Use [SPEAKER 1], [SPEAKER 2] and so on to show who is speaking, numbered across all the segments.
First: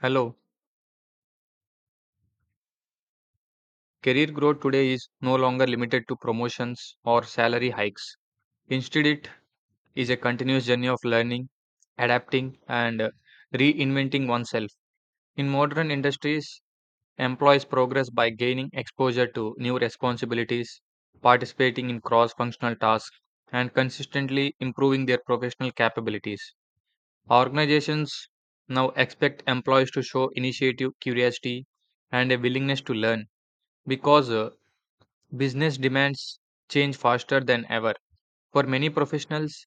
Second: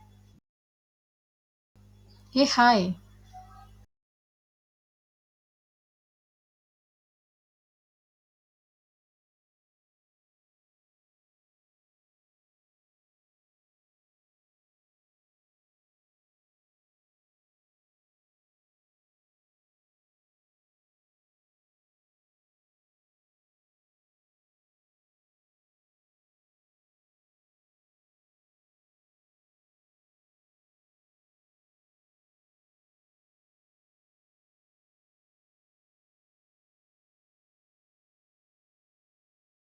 [SPEAKER 1] Hello.
[SPEAKER 2] Hey, hi.
[SPEAKER 1] Career growth today is no longer limited to promotions or salary hikes. Instead, it is a continuous journey of learning, adapting, and reinventing oneself. In modern industries, employees progress by gaining exposure to new responsibilities, participating in cross functional tasks, and consistently improving their professional capabilities. Organizations now expect employees to show initiative, curiosity, and a willingness to learn because business demands change faster than ever. For many professionals,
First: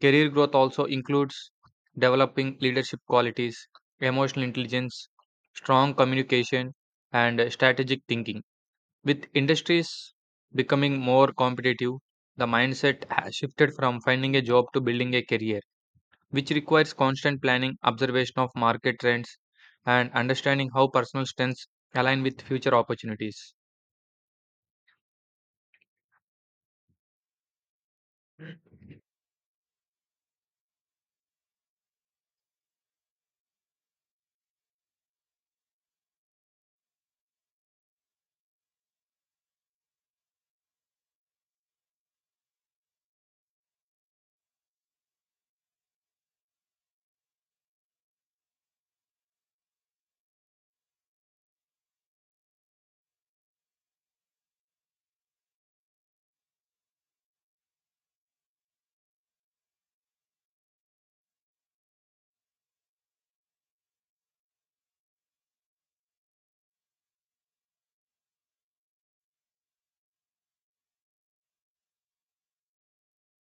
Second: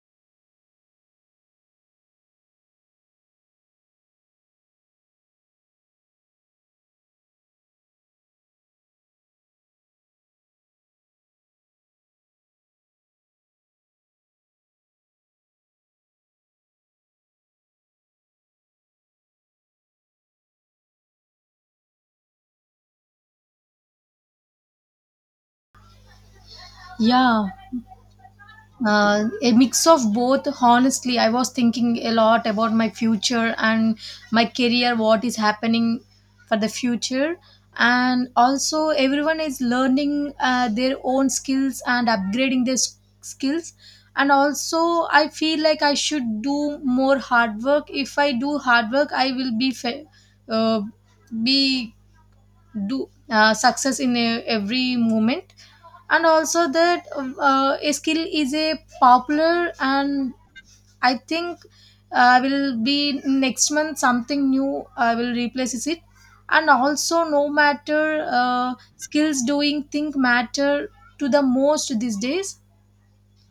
[SPEAKER 1] career growth also includes developing leadership qualities, emotional intelligence, strong communication, and strategic thinking. With industries becoming more competitive, the mindset has shifted from finding a job to building a career, which requires constant planning, observation of market trends, and understanding how personal strengths align with future opportunities.
[SPEAKER 2] Yeah, a mix of both. Honestly, I was thinking a lot about my future and my career, what is happening for the future. And also, everyone is learning their own skills and upgrading skills. And also, I feel like I should do more hard work. If I do hard work, I will uh, be do success in every moment and also that a skill is a popular and I think I will be next month something new I will replaces it and also no matter skills doing think matter to the most these days.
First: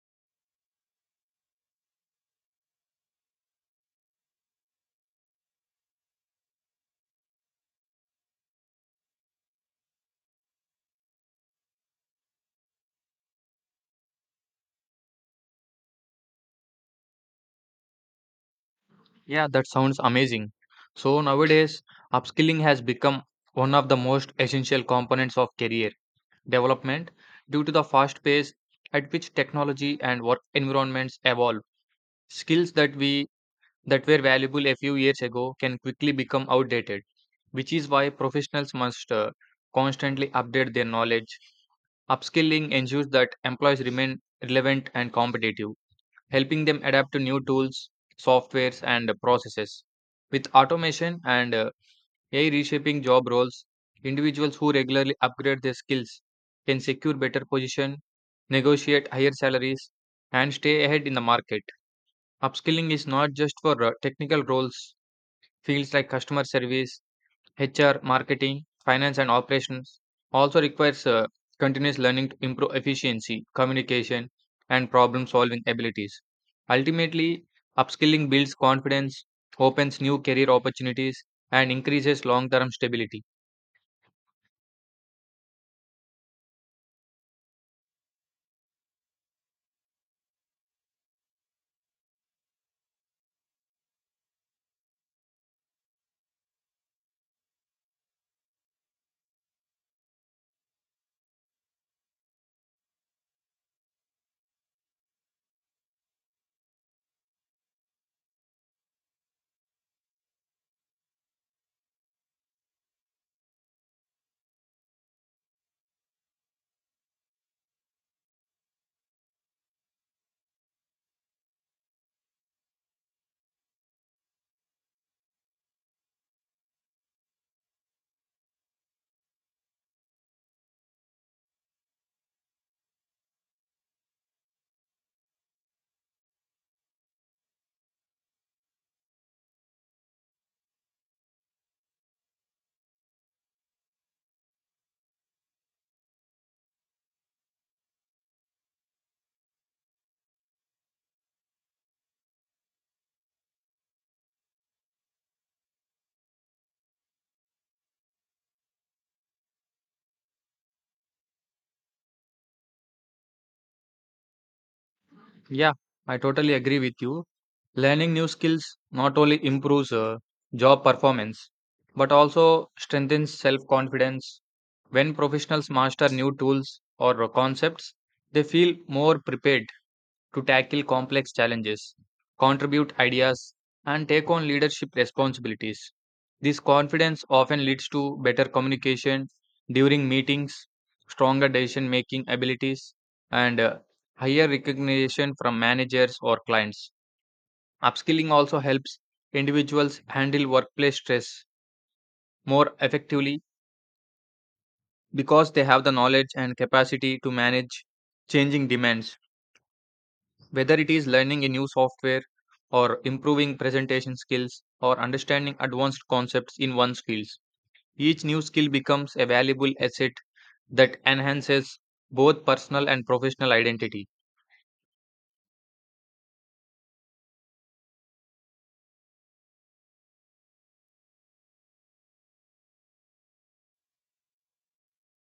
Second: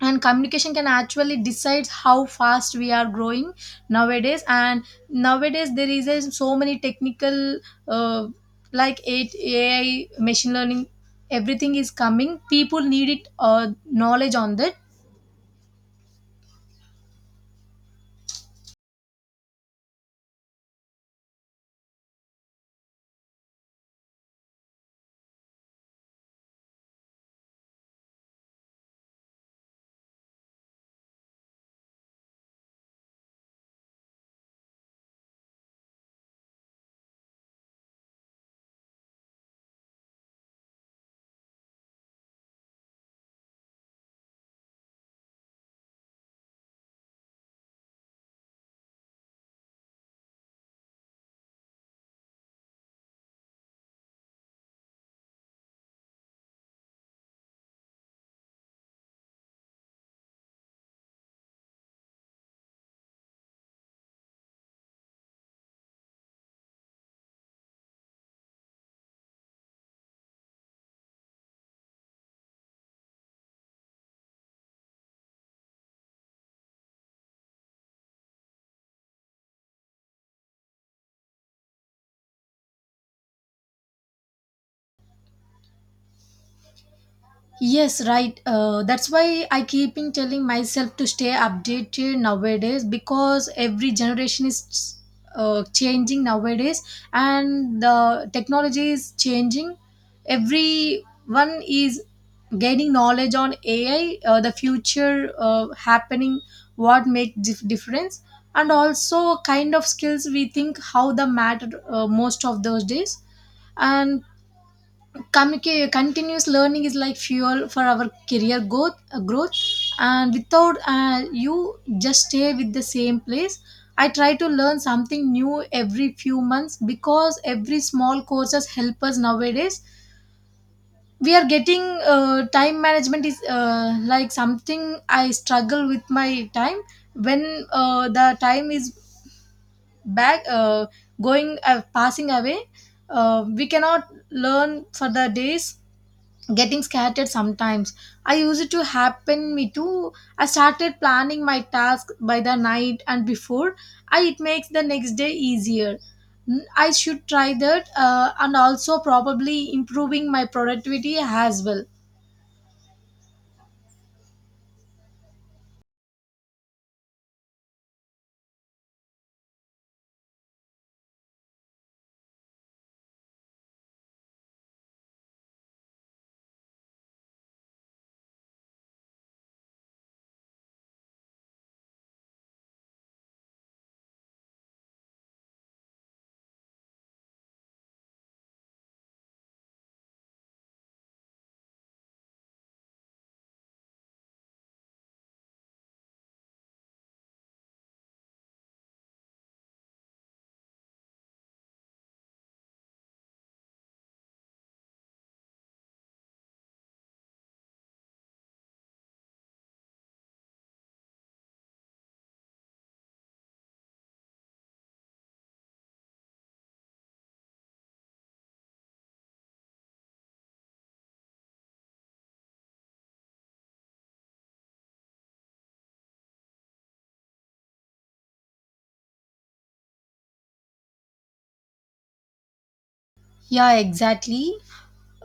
[SPEAKER 2] And communication can actually decide how fast we are growing nowadays. And nowadays there is a, so many technical uh, like it AI machine learning. Everything is coming people need it knowledge on that.
[SPEAKER 1] Yeah, that sounds amazing. So nowadays, upskilling has become one of the most essential components of career development due to the fast pace at which technology and work environments evolve. Skills that were valuable a few years ago can quickly become outdated, which is why professionals must constantly update their knowledge. Upskilling ensures that employees remain relevant and competitive, helping them adapt to new tools, softwares, and processes. With automation and AI reshaping job roles, individuals who regularly upgrade their skills can secure better position, negotiate higher salaries, and stay ahead in the market. Upskilling is not just for technical roles, fields like customer service, HR, marketing, finance, and operations also requires continuous learning to improve efficiency, communication, and problem solving abilities. Ultimately, upskilling builds confidence, opens new career opportunities, and increases long term stability.
[SPEAKER 2] Yes, right. That's why I keep in telling myself to stay updated nowadays because every generation is changing nowadays and the technology is changing. Everyone is gaining knowledge on AI, the future happening, what make difference, and also kind of skills we think how the matter most of those days. And continuous learning is like fuel for our career growth. And without you just stay with the same place. I try to learn something new every few months because every small courses help us nowadays. We are getting time management is like something I struggle with my time. When the time is back, going, passing away, we cannot learn for the days getting scattered sometimes. I used it to happen me too. I started planning my task by the night and before it makes the next day easier. Mm, I should try that, and also probably improving my productivity as well.
[SPEAKER 1] Yeah, I totally agree with you. Learning new skills not only improves job performance but also strengthens self confidence. When professionals master new tools or concepts, they feel more prepared to tackle complex challenges, contribute ideas, and take on leadership responsibilities. This confidence often leads to better communication during meetings, stronger decision making abilities, and higher recognition from managers or clients. Upskilling also helps individuals handle workplace stress more effectively because they have the knowledge and capacity to manage changing demands. Whether it is learning a new software or improving presentation skills or understanding advanced concepts in one's fields, each new skill becomes a valuable asset that enhances both personal and professional identity.
[SPEAKER 2] Yeah, exactly.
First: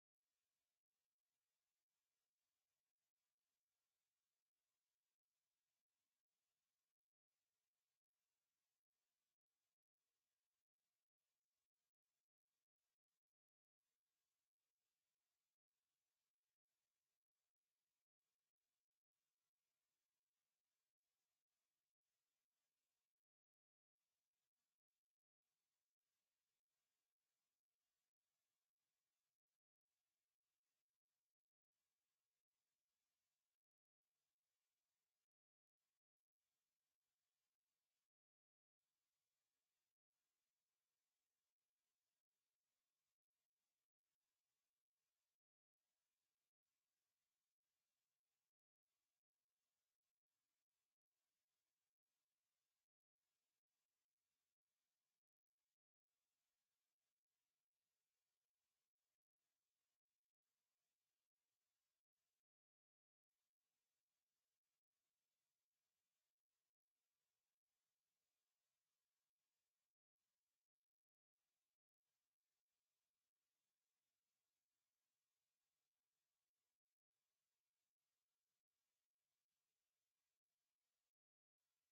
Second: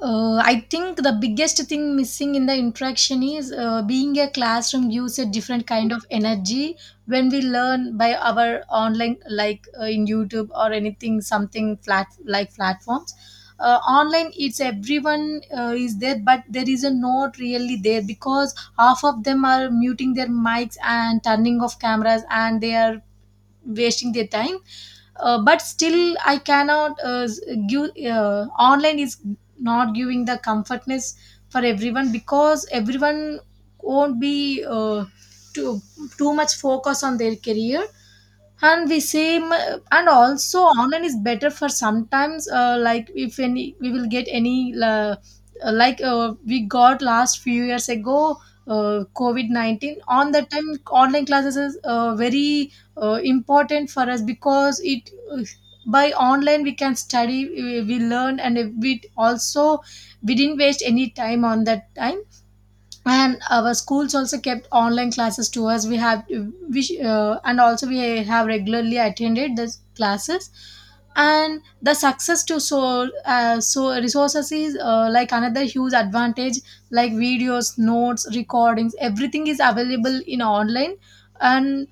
[SPEAKER 2] I think the biggest thing missing in the interaction is being a classroom gives a different kind of energy when we learn by our online, like, in YouTube or anything, something flat like platforms. Online, it's everyone is there, but there is a not really there because half of them are muting their mics and turning off cameras, and they are wasting their time. But still I cannot, give, online is not giving the comfortness for everyone because everyone won't be too too much focus on their career and we same. And also online is better for sometimes, like if any we will get any, we got last few years ago, covid-19. On that time online classes is very important for us because it, by online we can study, we learn and we also we didn't waste any time on that time. And our schools also kept online classes to us. We have and also we have regularly attended the classes. And the success to so, so resources is, like another huge advantage. Like videos notes recordings everything is available in online. and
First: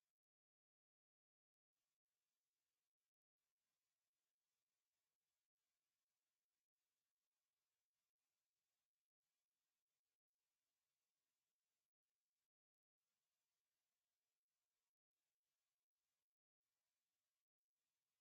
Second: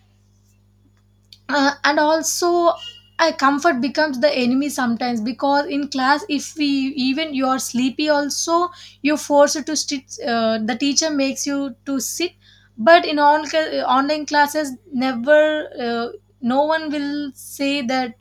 [SPEAKER 2] uh, and also, comfort becomes the enemy sometimes because in class if we even you are sleepy also you're forced to sit. The teacher makes you to sit. But in online classes never, no one will say that.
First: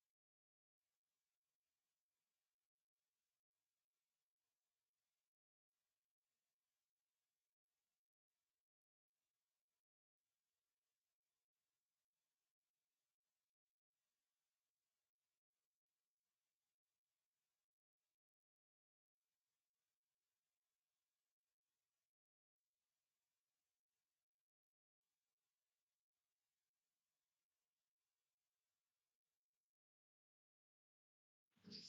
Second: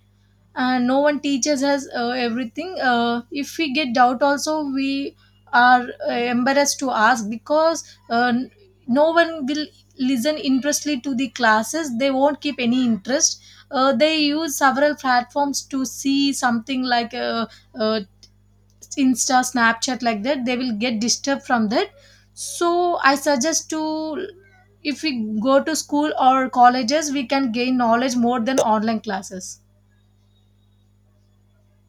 [SPEAKER 2] And no one teaches us everything. If we get doubt also we are embarrassed to ask because, uh, n- no one will listen interestly to the classes. They won't keep any interest. They use several platforms to see something like, uh, insta snapchat like that. They will get disturbed from that. So I suggest to, if we go to school or colleges we can gain knowledge more than online classes.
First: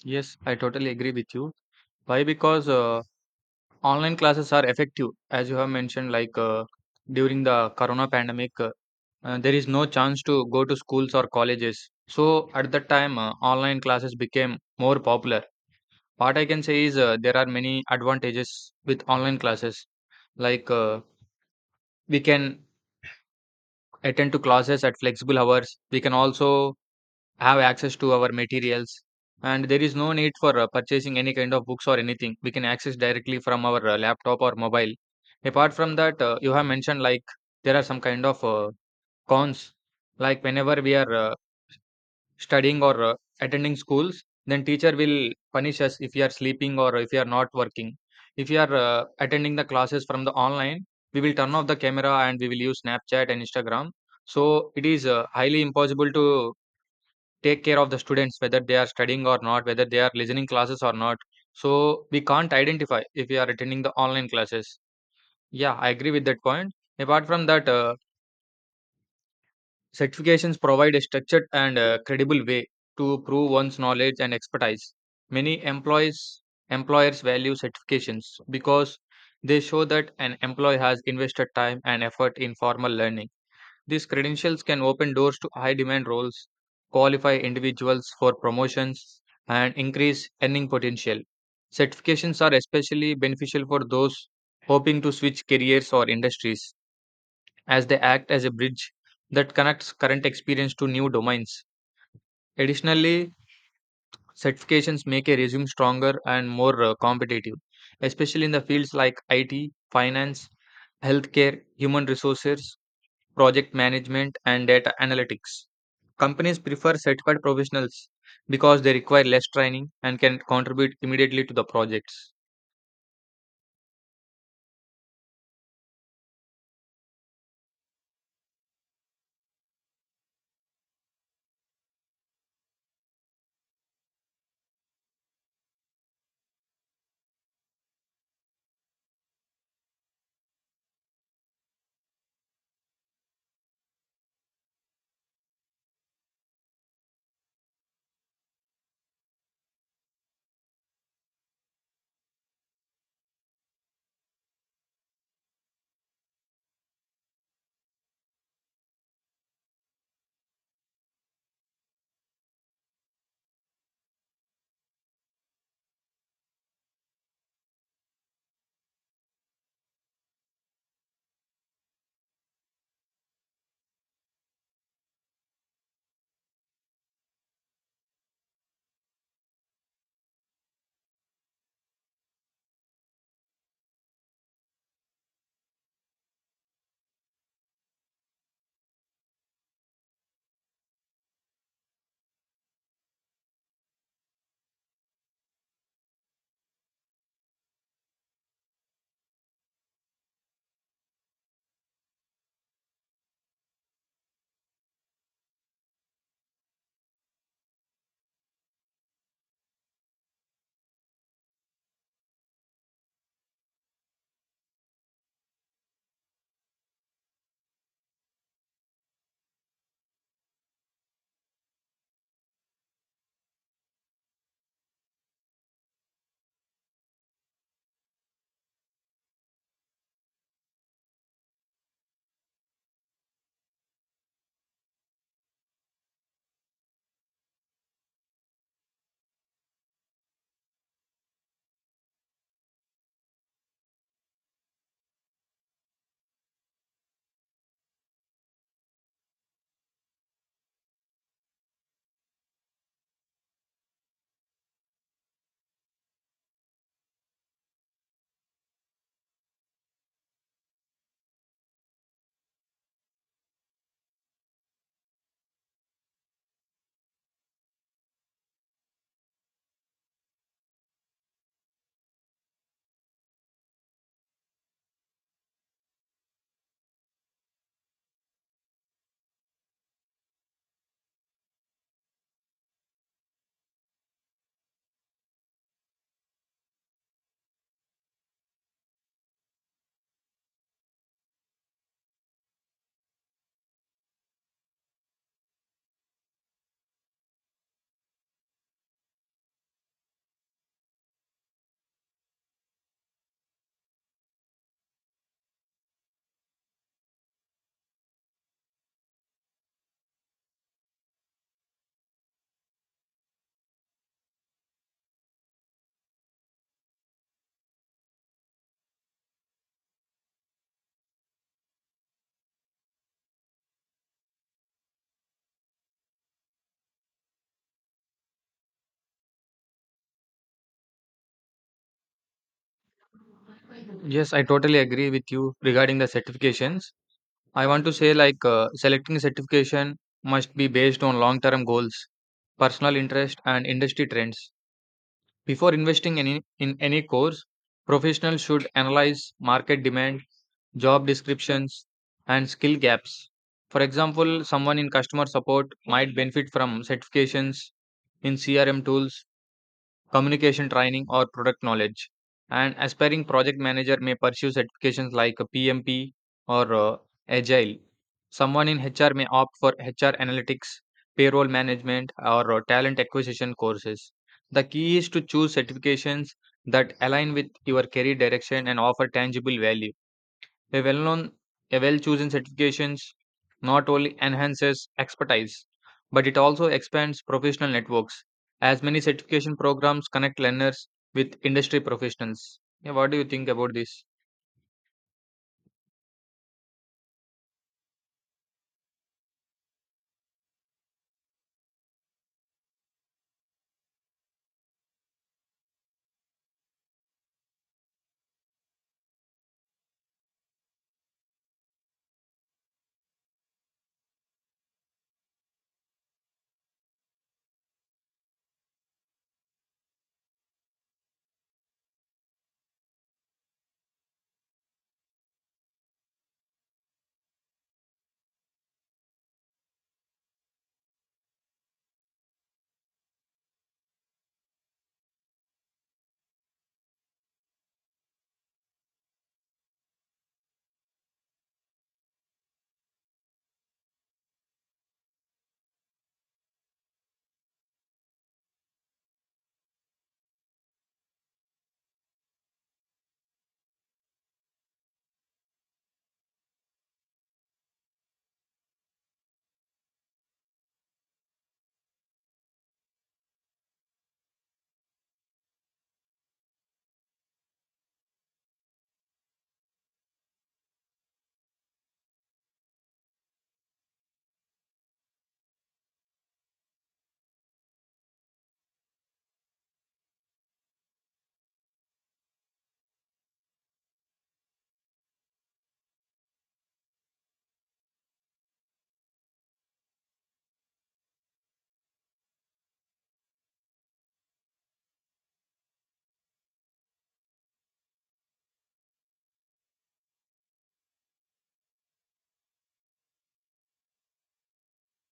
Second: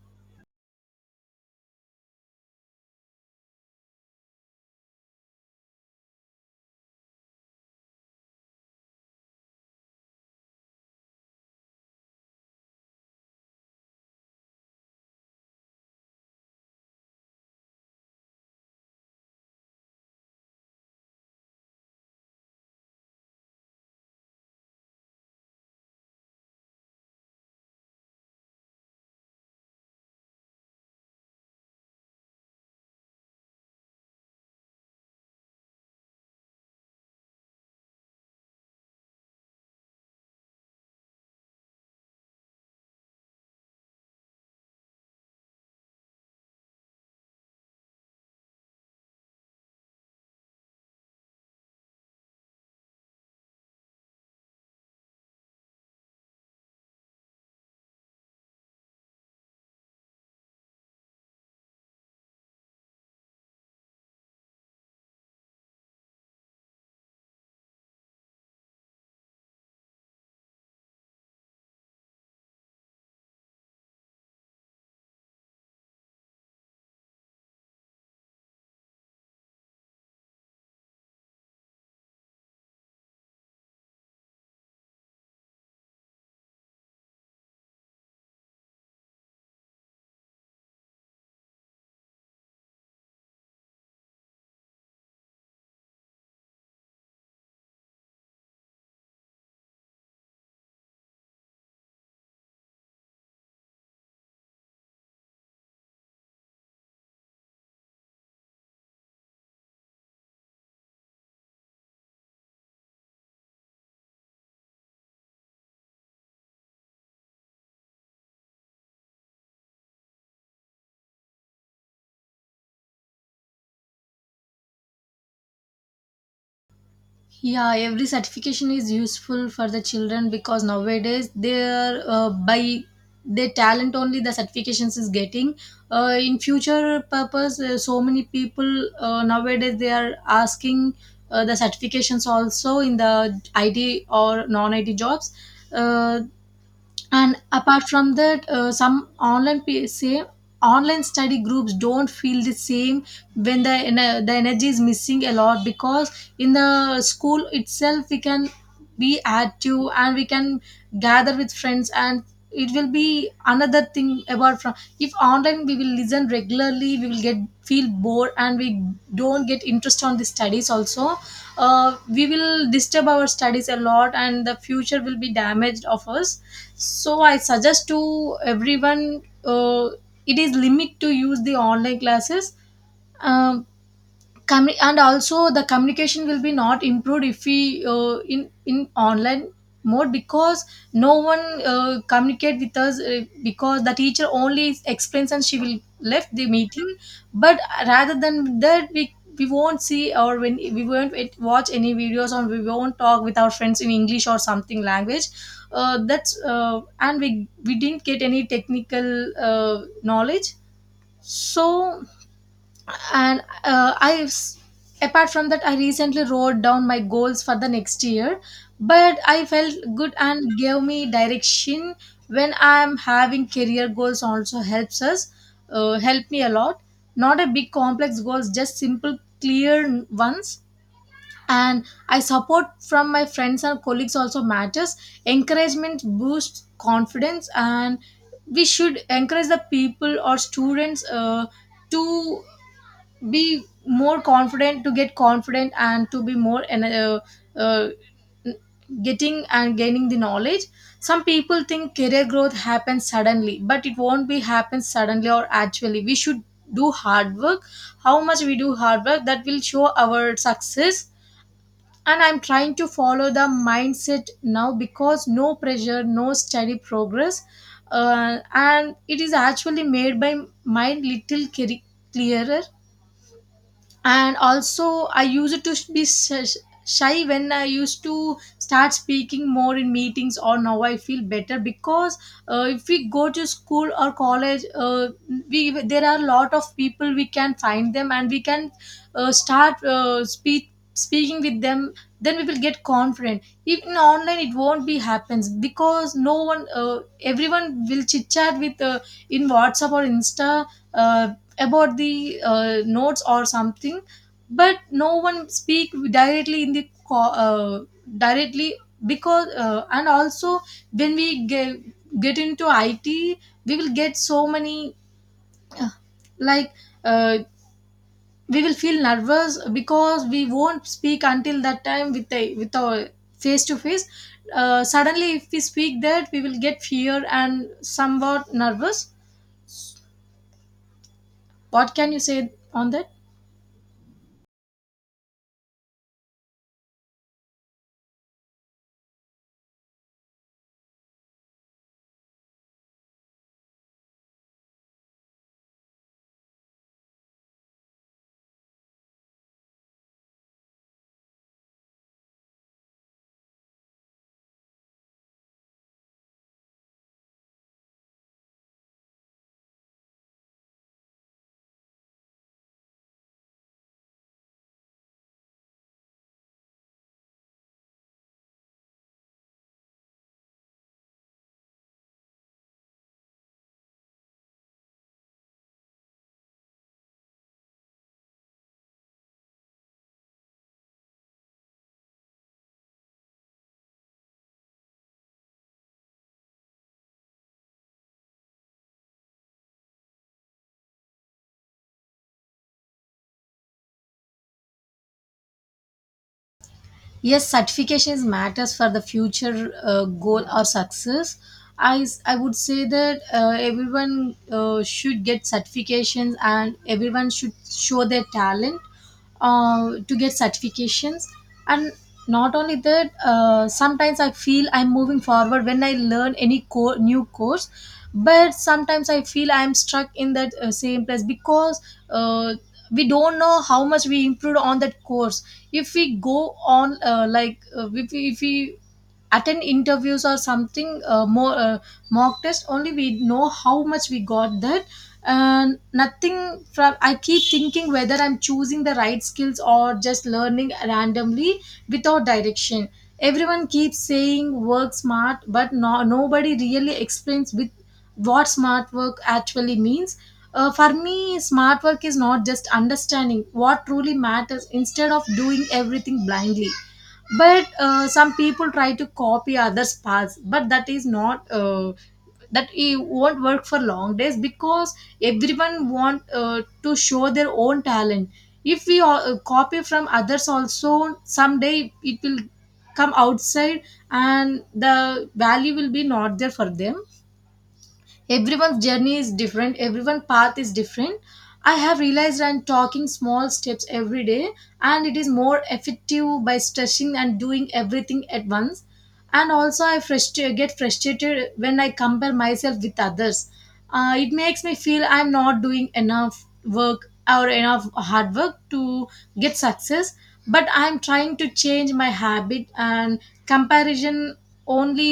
[SPEAKER 1] Yes, I totally agree with you. Why? Because online classes are effective, as you have mentioned, like during the corona pandemic, there is no chance to go to schools or colleges. So at that time, online classes became more popular. What I can say is, there are many advantages with online classes. Like we can attend to classes at flexible hours. We can also have access to our materials, and there is no need for purchasing any kind of books or anything. We can access directly from our laptop or mobile. Apart from that, you have mentioned like there are some kind of cons. Like whenever we are studying or attending schools, then teacher will punish us if we are sleeping or if we are not working. If you are attending the classes from the online, we will turn off the camera and we will use Snapchat and Instagram. So it is highly impossible to take care of the students whether they are studying or not, whether they are listening classes or not. So we can't identify if we are attending the online classes. Yeah, I agree with that point. Apart from that, certifications provide a structured and credible way to prove one's knowledge and expertise. Many employees employers value certifications because they show that an employee has invested time and effort in formal learning. These credentials can open doors to high demand roles, qualify individuals for promotions, and increase earning potential. Certifications are especially beneficial for those hoping to switch careers or industries, as they act as a bridge that connects current experience to new domains. Additionally, certifications make a resume stronger and more competitive, especially in the fields like IT, finance, healthcare, human resources, project management, and data analytics. Companies prefer certified professionals because they require less training and can contribute immediately to the projects.
[SPEAKER 2] Yeah, every certification is useful for the children because nowadays they're, by their talent only the certifications is getting, in future purpose. So many people, nowadays they are asking the certifications also in the it or non it jobs. uh, and apart from that, some online say online study groups don't feel the same. When the energy is missing a lot because in the school itself we can be active and we can gather with friends. And it will be another thing about from, if online we will listen regularly we will get feel bored and we don't get interest on the studies also. We will disturb our studies a lot and the future will be damaged of us. So I suggest to everyone, it is limit to use the online classes. Um and also the communication will be not improved if we, in online mode because no one communicate with us, because the teacher only explains and she will left the meeting. But rather than that we won't see or when we won't watch any videos or we won't talk with our friends in English or something language. That's, and we didn't get any technical uh, knowledge. So and uh, i've s- apart from that I recently wrote down my goals for the next year, but I felt good and gave me direction. When I'm having career goals also helps us, help me a lot. Not a big complex goals, just simple clear ones. And I support from my friends and colleagues also matters. Encouragement boosts confidence and we should encourage the people or students, to be more confident, to get confident and to be more, and uh, getting and gaining the knowledge. Some people think career growth happens suddenly but it won't be happen suddenly, or actually we should do hard work. How much we do hard work that will show our success. And I'm trying to follow the mindset now because no pressure no steady progress. And it is actually made by mind little clearer. And also I used to be shy when I used to start speaking more in meetings or now I feel better because, if we go to school or college, we there are a lot of people we can find them and we can start, speaking with them. Then we will get confident even online it won't be happens because no one, everyone will chit chat with, in WhatsApp or insta, uh, about the notes or something. But no one speak directly in the directly because, and also when we get into it, we will get so many, like, uh, we will feel nervous because we won't speak until that time with our face to face. Suddenly if we speak that we will get fear and somewhat nervous. What can you say on that?
[SPEAKER 1] Yes, I totally agree with you regarding the certifications. I want to say like, selecting certification must be based on long-term goals, personal interest, and industry trends. Before investing in any course, professionals should analyze market demand, job descriptions, and skill gaps. For example, someone in customer support might benefit from certifications in CRM tools, communication training, or product knowledge. An aspiring project manager may pursue certifications like a PMP or Agile. Someone in HR may opt for HR analytics, payroll management, or talent acquisition courses. The key is to choose certifications that align with your career direction and offer tangible value. A well known, a well chosen certifications not only enhances expertise, but it also expands professional networks, as many certification programs connect learners with industry professionals. Yeah, what do you think about this?
[SPEAKER 2] Yes, certification is matters for the future goal or success. I would say that everyone, should get certifications and everyone should show their talent to get certifications. And not only that, sometimes I feel I'm moving forward when I learn any new course. But sometimes I feel I'm stuck in that same place because, uh, we don't know how much we improved on that course. If we go on, if we attend interviews or something, more, mock test only we know how much we got that. And nothing from, I keep thinking whether I'm choosing the right skills or just learning randomly without direction. Everyone keeps saying work smart but no, nobody really explains with what smart work actually means. For me, smart work is not just understanding what truly matters instead of doing everything blindly. But some people try to copy others' paths, but that is not, that it won't work for long days because everyone want to show their own talent. If we all, copy from others, also someday it will come outside, and the value will be not there for them. Everyone's journey is different, everyone's path is different. I have realized I'm talking small steps every day, and it is more effective by stretching and doing everything at once. And also get frustrated when I compare myself with others. It makes me feel I'm not doing enough work or enough hard work to get success, but I'm trying to change my habit. And comparison only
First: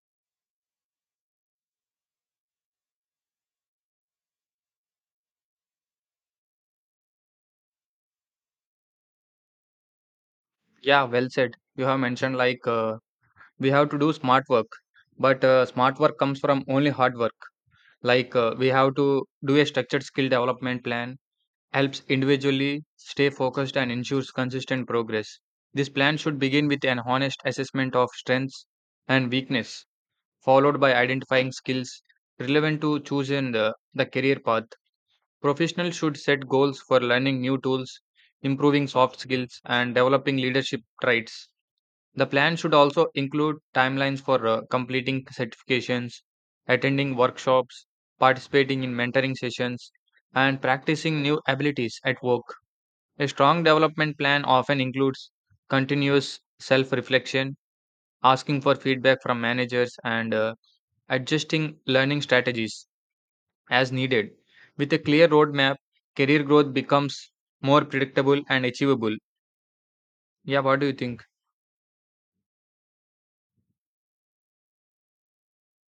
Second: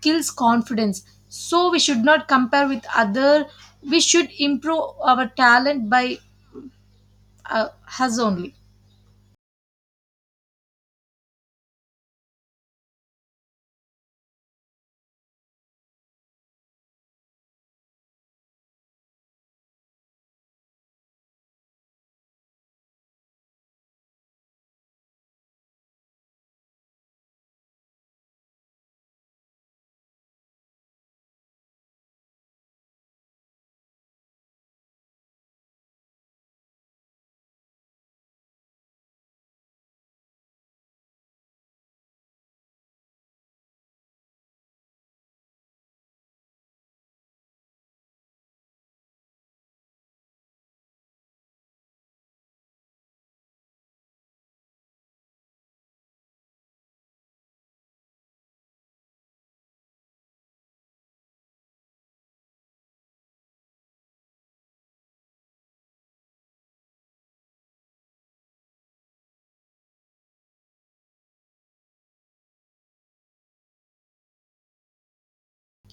[SPEAKER 2] kills confidence, so we should not compare with other. We should improve our talent by uh, us only.
[SPEAKER 1] Yeah, well said. You have mentioned like, we have to do smart work, but smart work comes from only hard work. Like, we have to do a structured skill development plan helps individually stay focused and ensures consistent progress. This plan should begin with an honest assessment of strengths and weakness, followed by identifying skills relevant to choosing the career path. Professionals should set goals for learning new tools, improving soft skills, and developing leadership traits. The plan should also include timelines for completing certifications, attending workshops, participating in mentoring sessions, and practicing new abilities at work. A strong development plan often includes continuous self reflection, asking for feedback from managers, and adjusting learning strategies as needed. With a clear roadmap, career growth becomes more predictable and achievable. Yeah, what do you think?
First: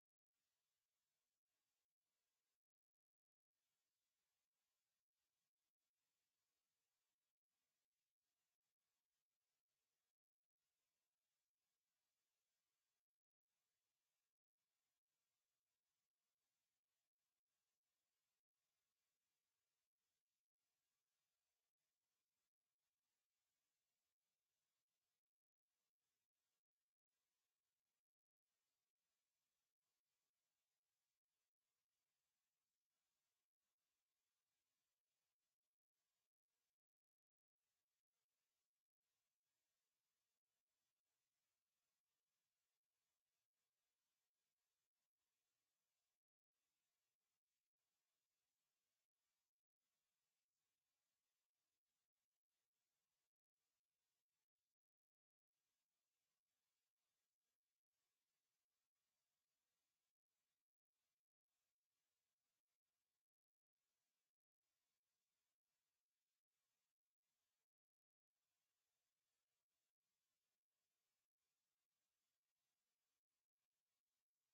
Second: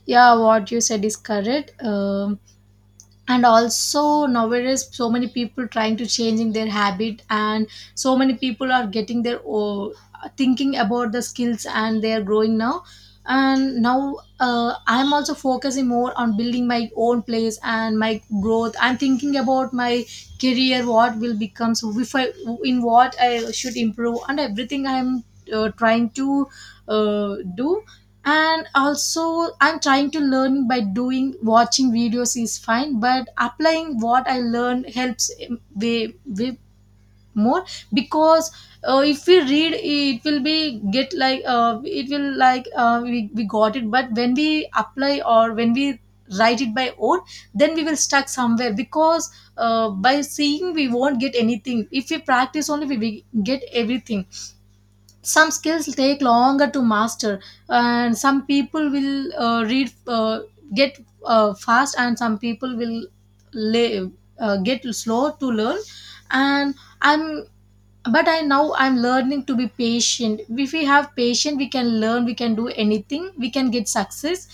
[SPEAKER 2] Yeah, what you said is correct. And also nowadays so many people trying to changing their habit, and so many people are getting their thinking about the skills, and they are growing now. And now I'm also focusing more on building my own place and my growth. I'm thinking about my career, what will become. So if I, in what I should improve and everything, I'm trying to do. And also I'm trying to learn by doing. Watching videos is fine, but applying what I learned helps way more. Because if we read, it will be get like it will like we got it. But when we apply or when we write it by own, then we will stuck somewhere. Because by seeing we won't get anything. If we practice only, we will get everything. Some skills take longer to master, and some people will read get fast, and some people will lay, get slow to learn. And I'm but I now I'm learning to be patient. If we have patience, we can learn, we can do anything, we can get success.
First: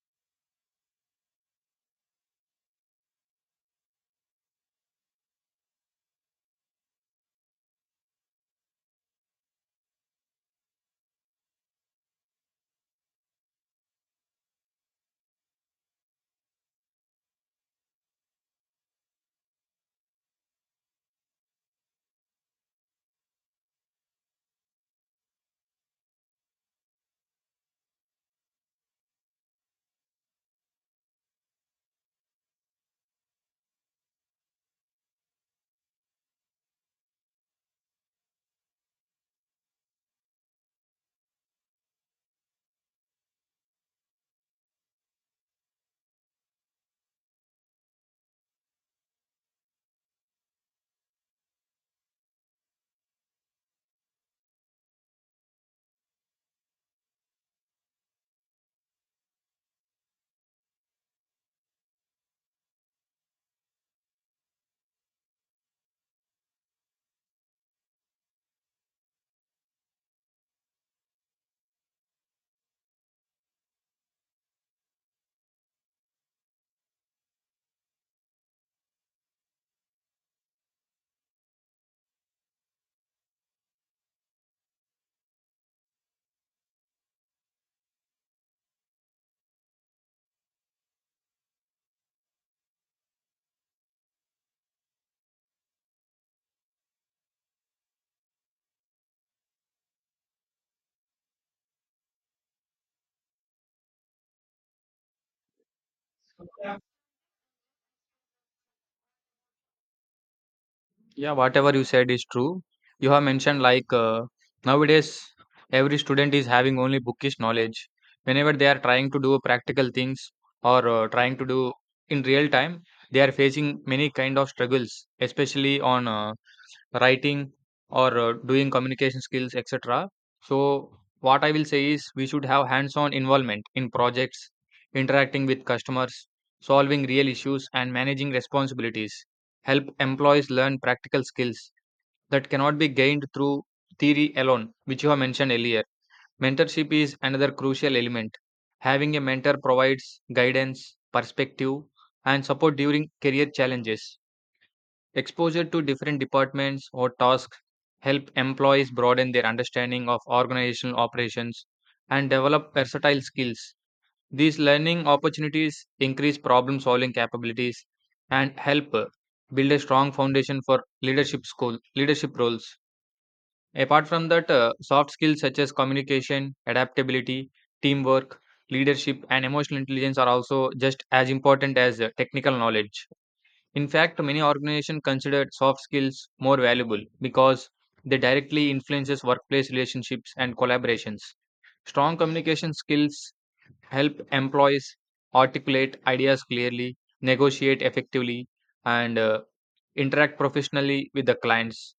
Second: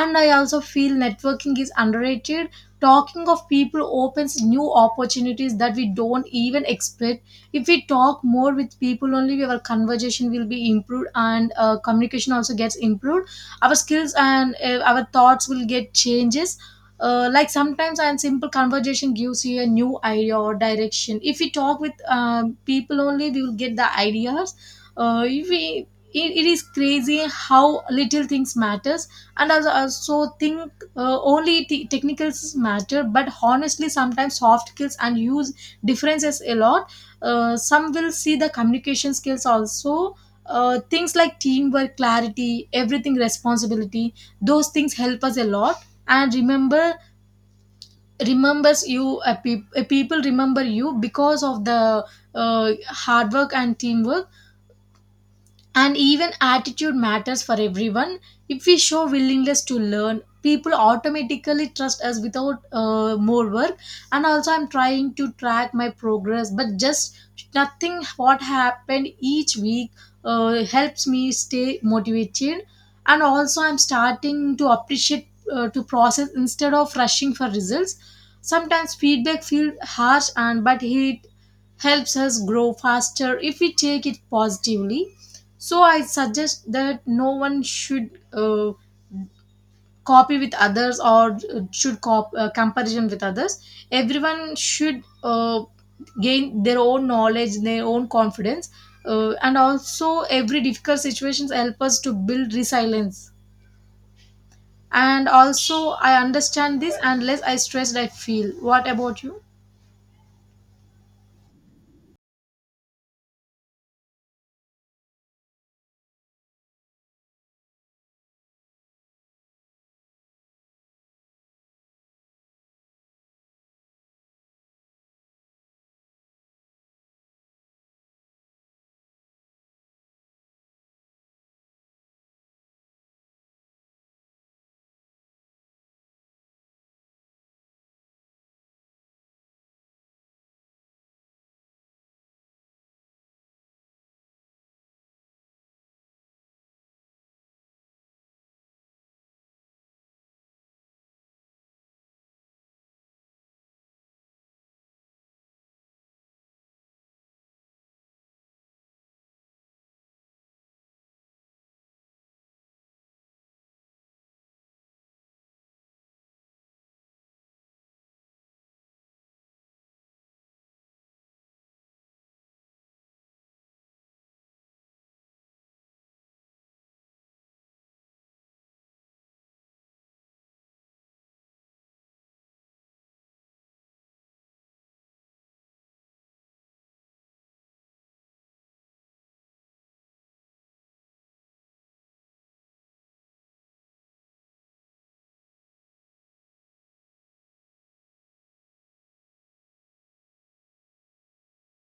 [SPEAKER 2] And I also feel networking is underrated. Talking of people opens new opportunities that we don't even expect. If we talk more with people only, our conversation will be improved, and communication also gets improved. Our skills and our thoughts will get changes. Like sometimes and simple conversation gives you a new idea or direction. If we talk with people only, we will get the ideas. If we It is crazy how little things matters. And also think only technicals matter, but honestly sometimes soft skills and use differences a lot. Some will see the communication skills also. Things like teamwork, clarity, everything, responsibility, those things help us a lot. And remembers you a, a people remember you because of the uh, hard work and teamwork. And even attitude matters for everyone. If we show willingness to learn, people automatically trust us without more work. And also I'm trying to track my progress, but just nothing what happened each week helps me stay motivated. And also I'm starting to appreciate to process instead of rushing for results. Sometimes feedback feels harsh and but it helps us grow faster if we take it positively. So I suggest that no one should copy with others, or comparison with others. Everyone should gain their own knowledge, their own confidence. And also every difficult situations help us to build resilience. And also I understand this, and less I stressed I feel. What about you?
[SPEAKER 1] Yeah, whatever you said is true. You have mentioned like, nowadays every student is having only bookish knowledge. Whenever they are trying to do practical things or trying to do in real time, they are facing many kind of struggles, especially on writing or doing communication skills, etc. So what I will say is, we should have hands on involvement in projects, interacting with customers, solving real issues and managing responsibilities help employees learn practical skills that cannot be gained through theory alone, which you have mentioned earlier. Mentorship is another crucial element. Having a mentor provides guidance, perspective, and support during career challenges. Exposure to different departments or tasks help employees broaden their understanding of organizational operations and develop versatile skills. These learning opportunities increase problem solving capabilities and help build a strong foundation for leadership roles. Apart from that, soft skills such as communication, adaptability, teamwork, leadership and emotional intelligence are also just as important as technical knowledge. In fact, many organizations consider soft skills more valuable because they directly influences workplace relationships and collaborations. Strong communication skills help employees articulate ideas clearly, negotiate effectively, and interact professionally with the clients.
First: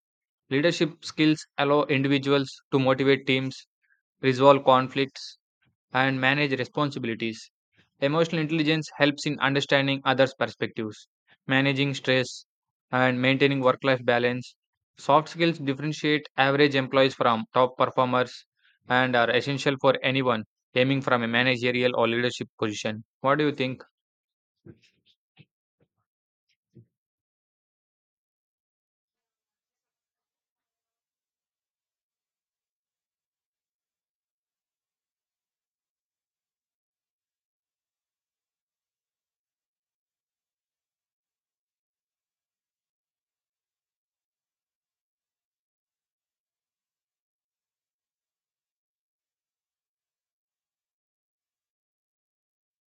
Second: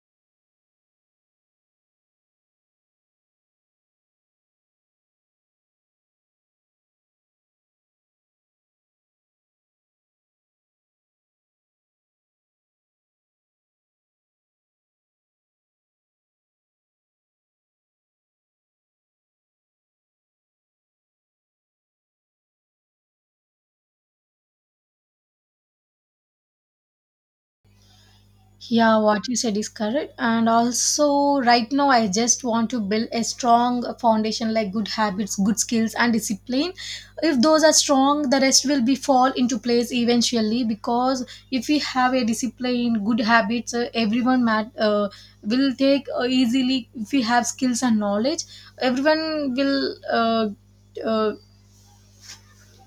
[SPEAKER 1] Leadership skills allow individuals to motivate teams, resolve conflicts, and manage responsibilities. Emotional intelligence helps in understanding others' perspectives, managing stress, and maintaining work life balance. Soft skills differentiate average employees from top performers and are essential for anyone aiming from a managerial or leadership position. What do you think?
[SPEAKER 2] Yeah, what you said is correct. And also, right now, I just want to build a strong foundation like good habits, good skills, and discipline. If those are strong, the rest will be fall into place eventually. Because if we have a discipline, good habits, everyone will take easily. If we have skills and knowledge, everyone will. Uh,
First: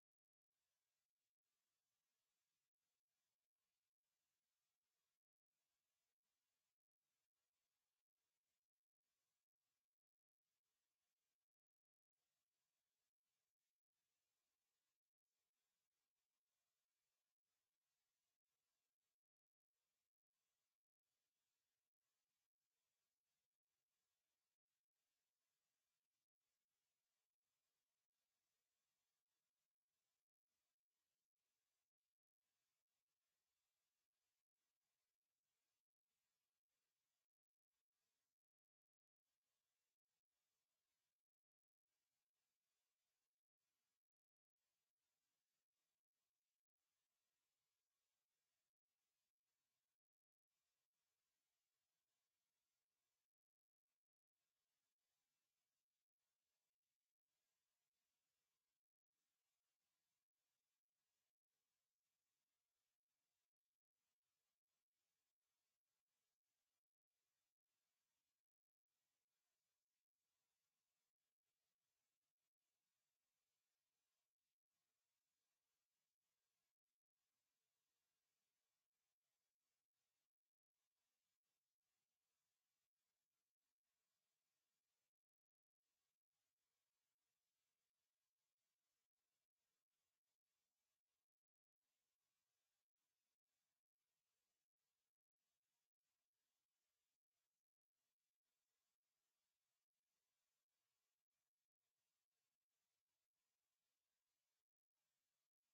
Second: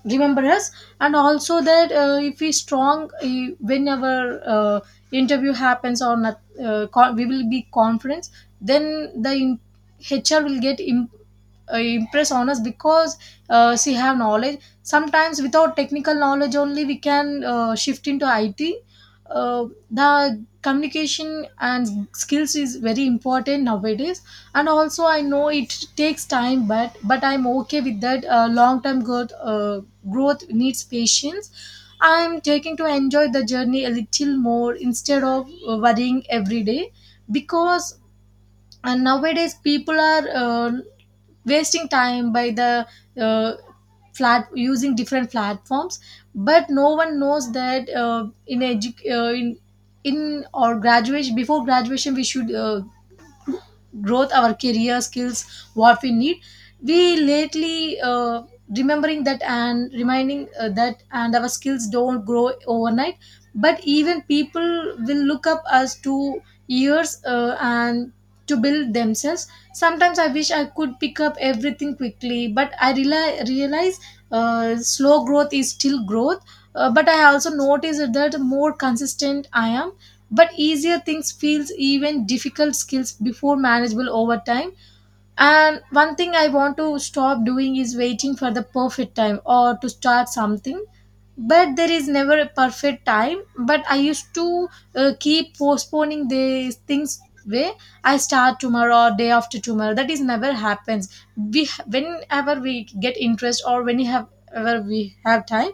[SPEAKER 2] Remember us. And also that if we strong, whenever interview happens or not, we will be confident. then the in- HR will get impressed on us because she have knowledge. Sometimes without technical knowledge only we can shift into it. uh, the communication and skills is very important nowadays. And also I know it takes time, but I'm okay with that. Long term growth needs patience. I'm taking to enjoy the journey a little more instead of worrying every day. Because nowadays people are wasting time by the uh, flat using different platforms. But no one knows that in edu- in or graduation, before graduation we should growth our career skills, what we need. We lately remembering that and reminding that. And our skills don't grow overnight, but even people will look up us to years and to build themselves. Sometimes I wish I could pick up everything quickly, but I realize slow growth is still growth. But I also noticed that the more consistent I am, but easier things feels, even difficult skills before manageable over time. And one thing I want to stop doing is waiting for the perfect time or to start something. But there is never a perfect time. But I used to keep postponing these things. Way I start tomorrow or day after tomorrow. That is never happens. We Whenever we get interest or whenever we have time,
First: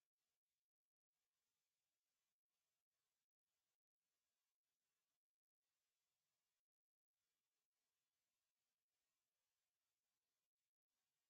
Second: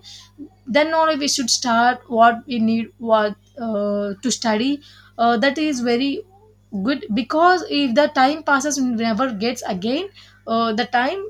[SPEAKER 2] then only we should start what we need, what to study. That is very good. Because if the time passes and never gets again the time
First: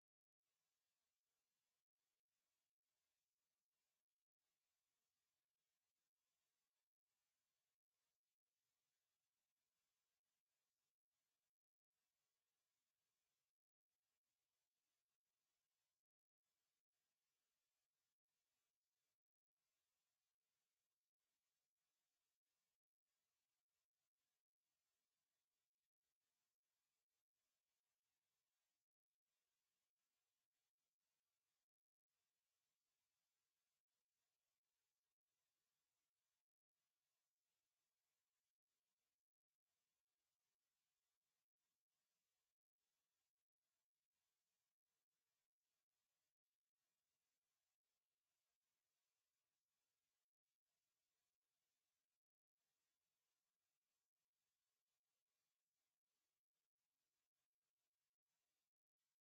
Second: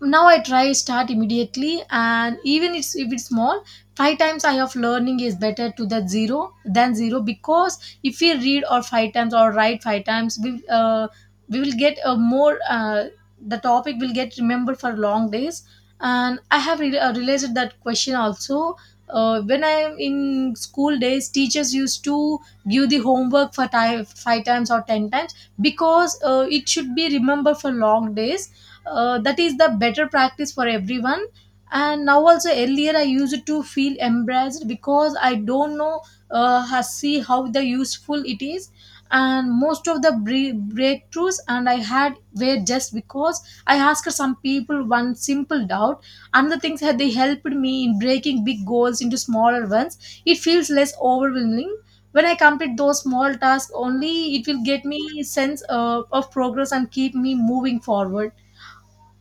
[SPEAKER 2] now I try start immediately. And even if it's small, five times I of learning is better to the zero than zero. Because if we read or five times or write five times, we will get a more the topic will get remembered for long days. And I have realized that question also. When I am in school days, teachers used to give the homework for five times or ten times, because it should be remembered for long days. That is the better practice for everyone. And now also earlier I used to feel embarrassed because I don't know see how the useful it is. And most of the breakthroughs and I had were just because I asked some people one simple doubt. And the things that they helped me in breaking big goals into smaller ones, it feels less overwhelming. When I complete those small tasks only, it will get me sense of progress and keep me moving forward.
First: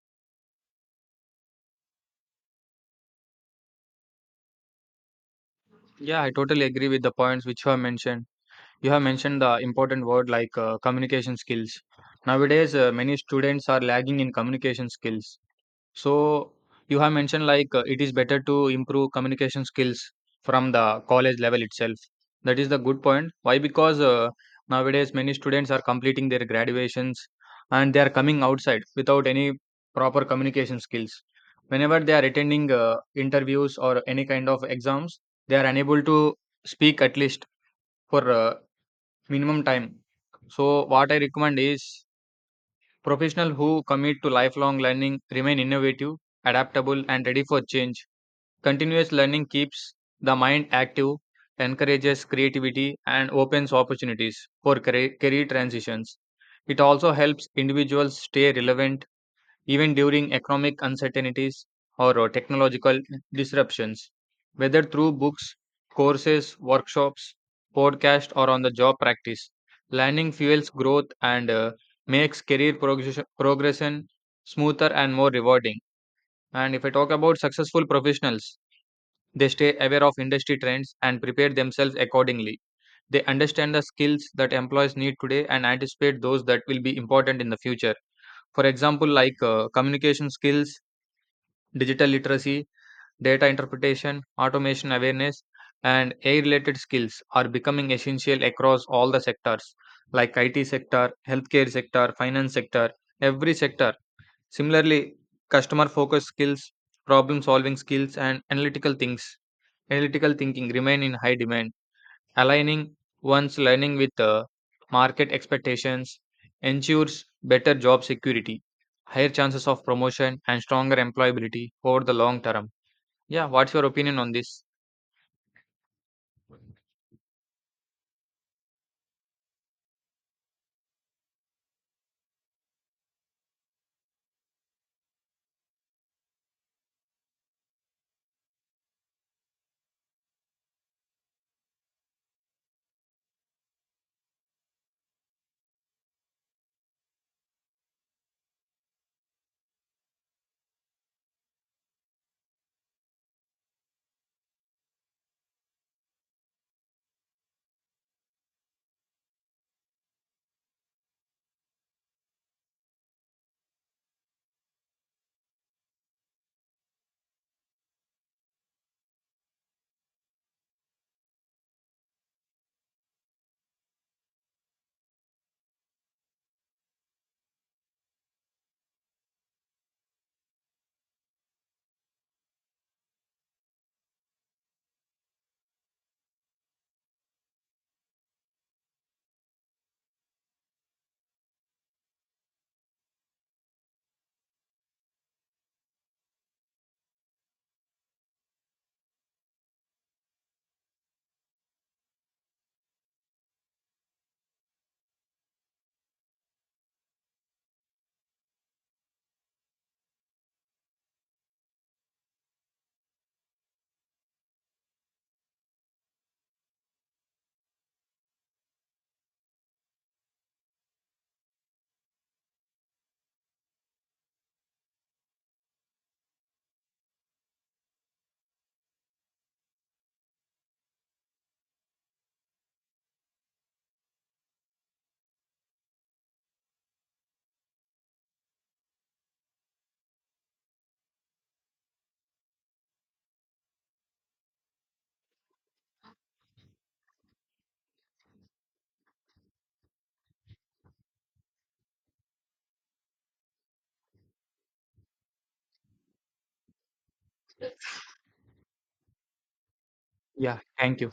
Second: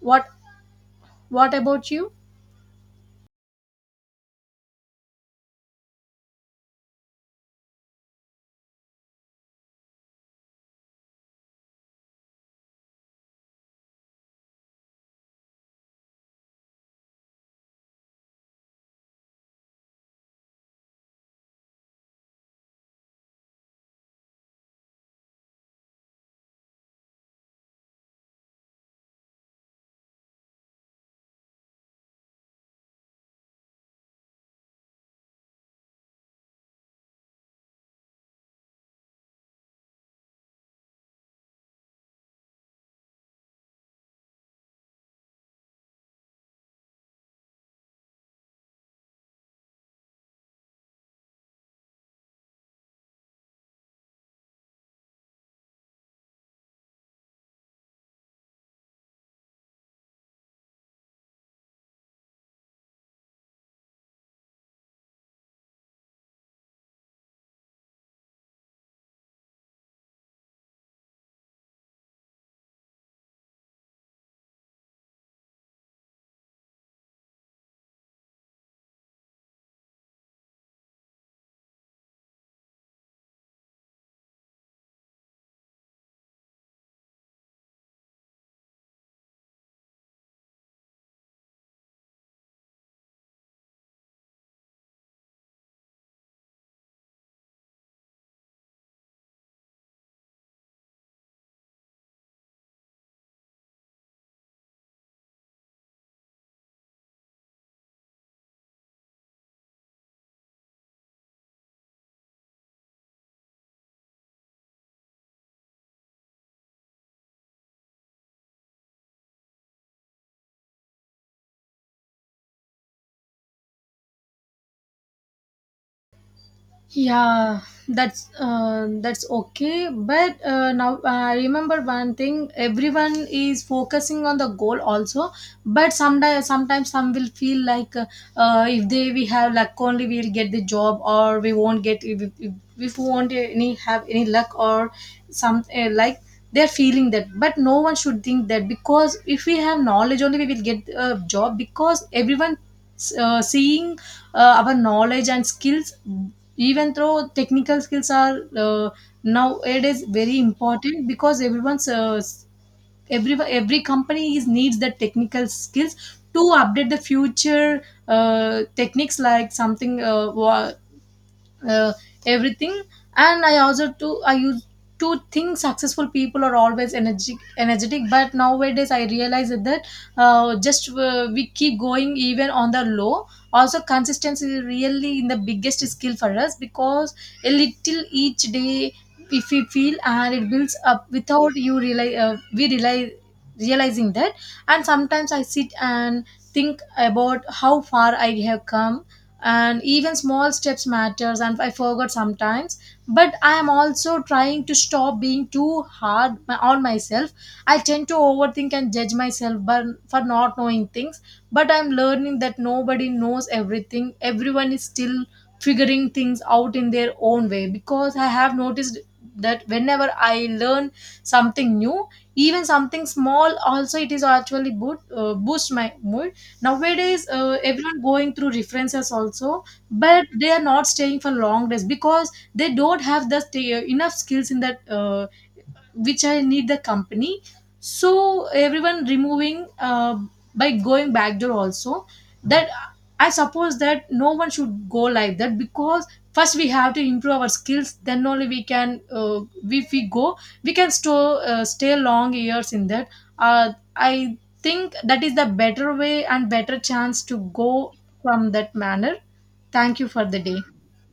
[SPEAKER 2] what What about you?
[SPEAKER 1] Yeah, I totally agree with the points which you have mentioned. You have mentioned the important word like, communication skills. Nowadays, many students are lagging in communication skills. So you have mentioned like, it is better to improve communication skills from the college level itself. That is the good point. Why? Because nowadays many students are completing their graduations and they are coming outside without any proper communication skills. Whenever they are attending interviews or any kind of exams, they are unable to speak at least for minimum time. So what I recommend is, professionals who commit to lifelong learning remain innovative, adaptable, and ready for change. Continuous learning keeps the mind active, encourages creativity, and opens opportunities for career transitions. It also helps individuals stay relevant even during economic uncertainties or technological disruptions. Whether through books, courses, workshops, podcasts, or on the job practice, learning fuels growth and makes progression smoother and more rewarding. And if I talk about successful professionals, they stay aware of industry trends and prepare themselves accordingly. They understand the skills that employees need today and anticipate those that will be important in the future. For example, like, communication skills, digital literacy, data interpretation, automation awareness, and AI related skills are becoming essential across all the sectors, like IT sector, healthcare sector, finance sector, every sector. Similarly, customer focused skills, problem solving skills, and analytical thinking remain in high demand. Aligning one's learning with the market expectations ensures better job security, higher chances of promotion and stronger employability over the long term. Yeah, what's your opinion on this?
[SPEAKER 2] Yeah, that's okay. But now I remember one thing: everyone is focusing on the goal also. But sometimes some will feel like if they we have luck only, we'll get the job, or we won't get if we won't any have any luck or some like they're feeling that. But no one should think that, because if we have knowledge only, we will get a job. Because everyone seeing our knowledge and skills. Even though technical skills are nowadays very important, because every every company is needs the technical skills to update the future techniques like uh, everything. And I used to think successful people are always energetic, but nowadays I realize that just we keep going even on the low also. Consistency is really in the biggest skill for us. Because a little each day if we feel and it builds up without you realize we realize realizing that. And sometimes I sit and think about how far I have come, and even small steps matters, and I forgot sometimes. But I am also trying to stop being too hard on myself. I tend to overthink and judge myself but for not knowing things. But I'm learning that nobody knows everything, everyone is still figuring things out in their own way. Because I have noticed that whenever I learn something new, even something small also, it is actually boost my mood. Nowadays everyone going through references also, but they are not staying for long days because they don't have the enough skills in that which I need the company. So everyone removing by going backdoor also. That I suppose that no one should go like that. Because first we have to improve our skills. Then only we can if we go, we can store stay long years in that. I think that is the better way and better chance to go from that manner. Thank you for the day.
[SPEAKER 1] Yeah, thank you.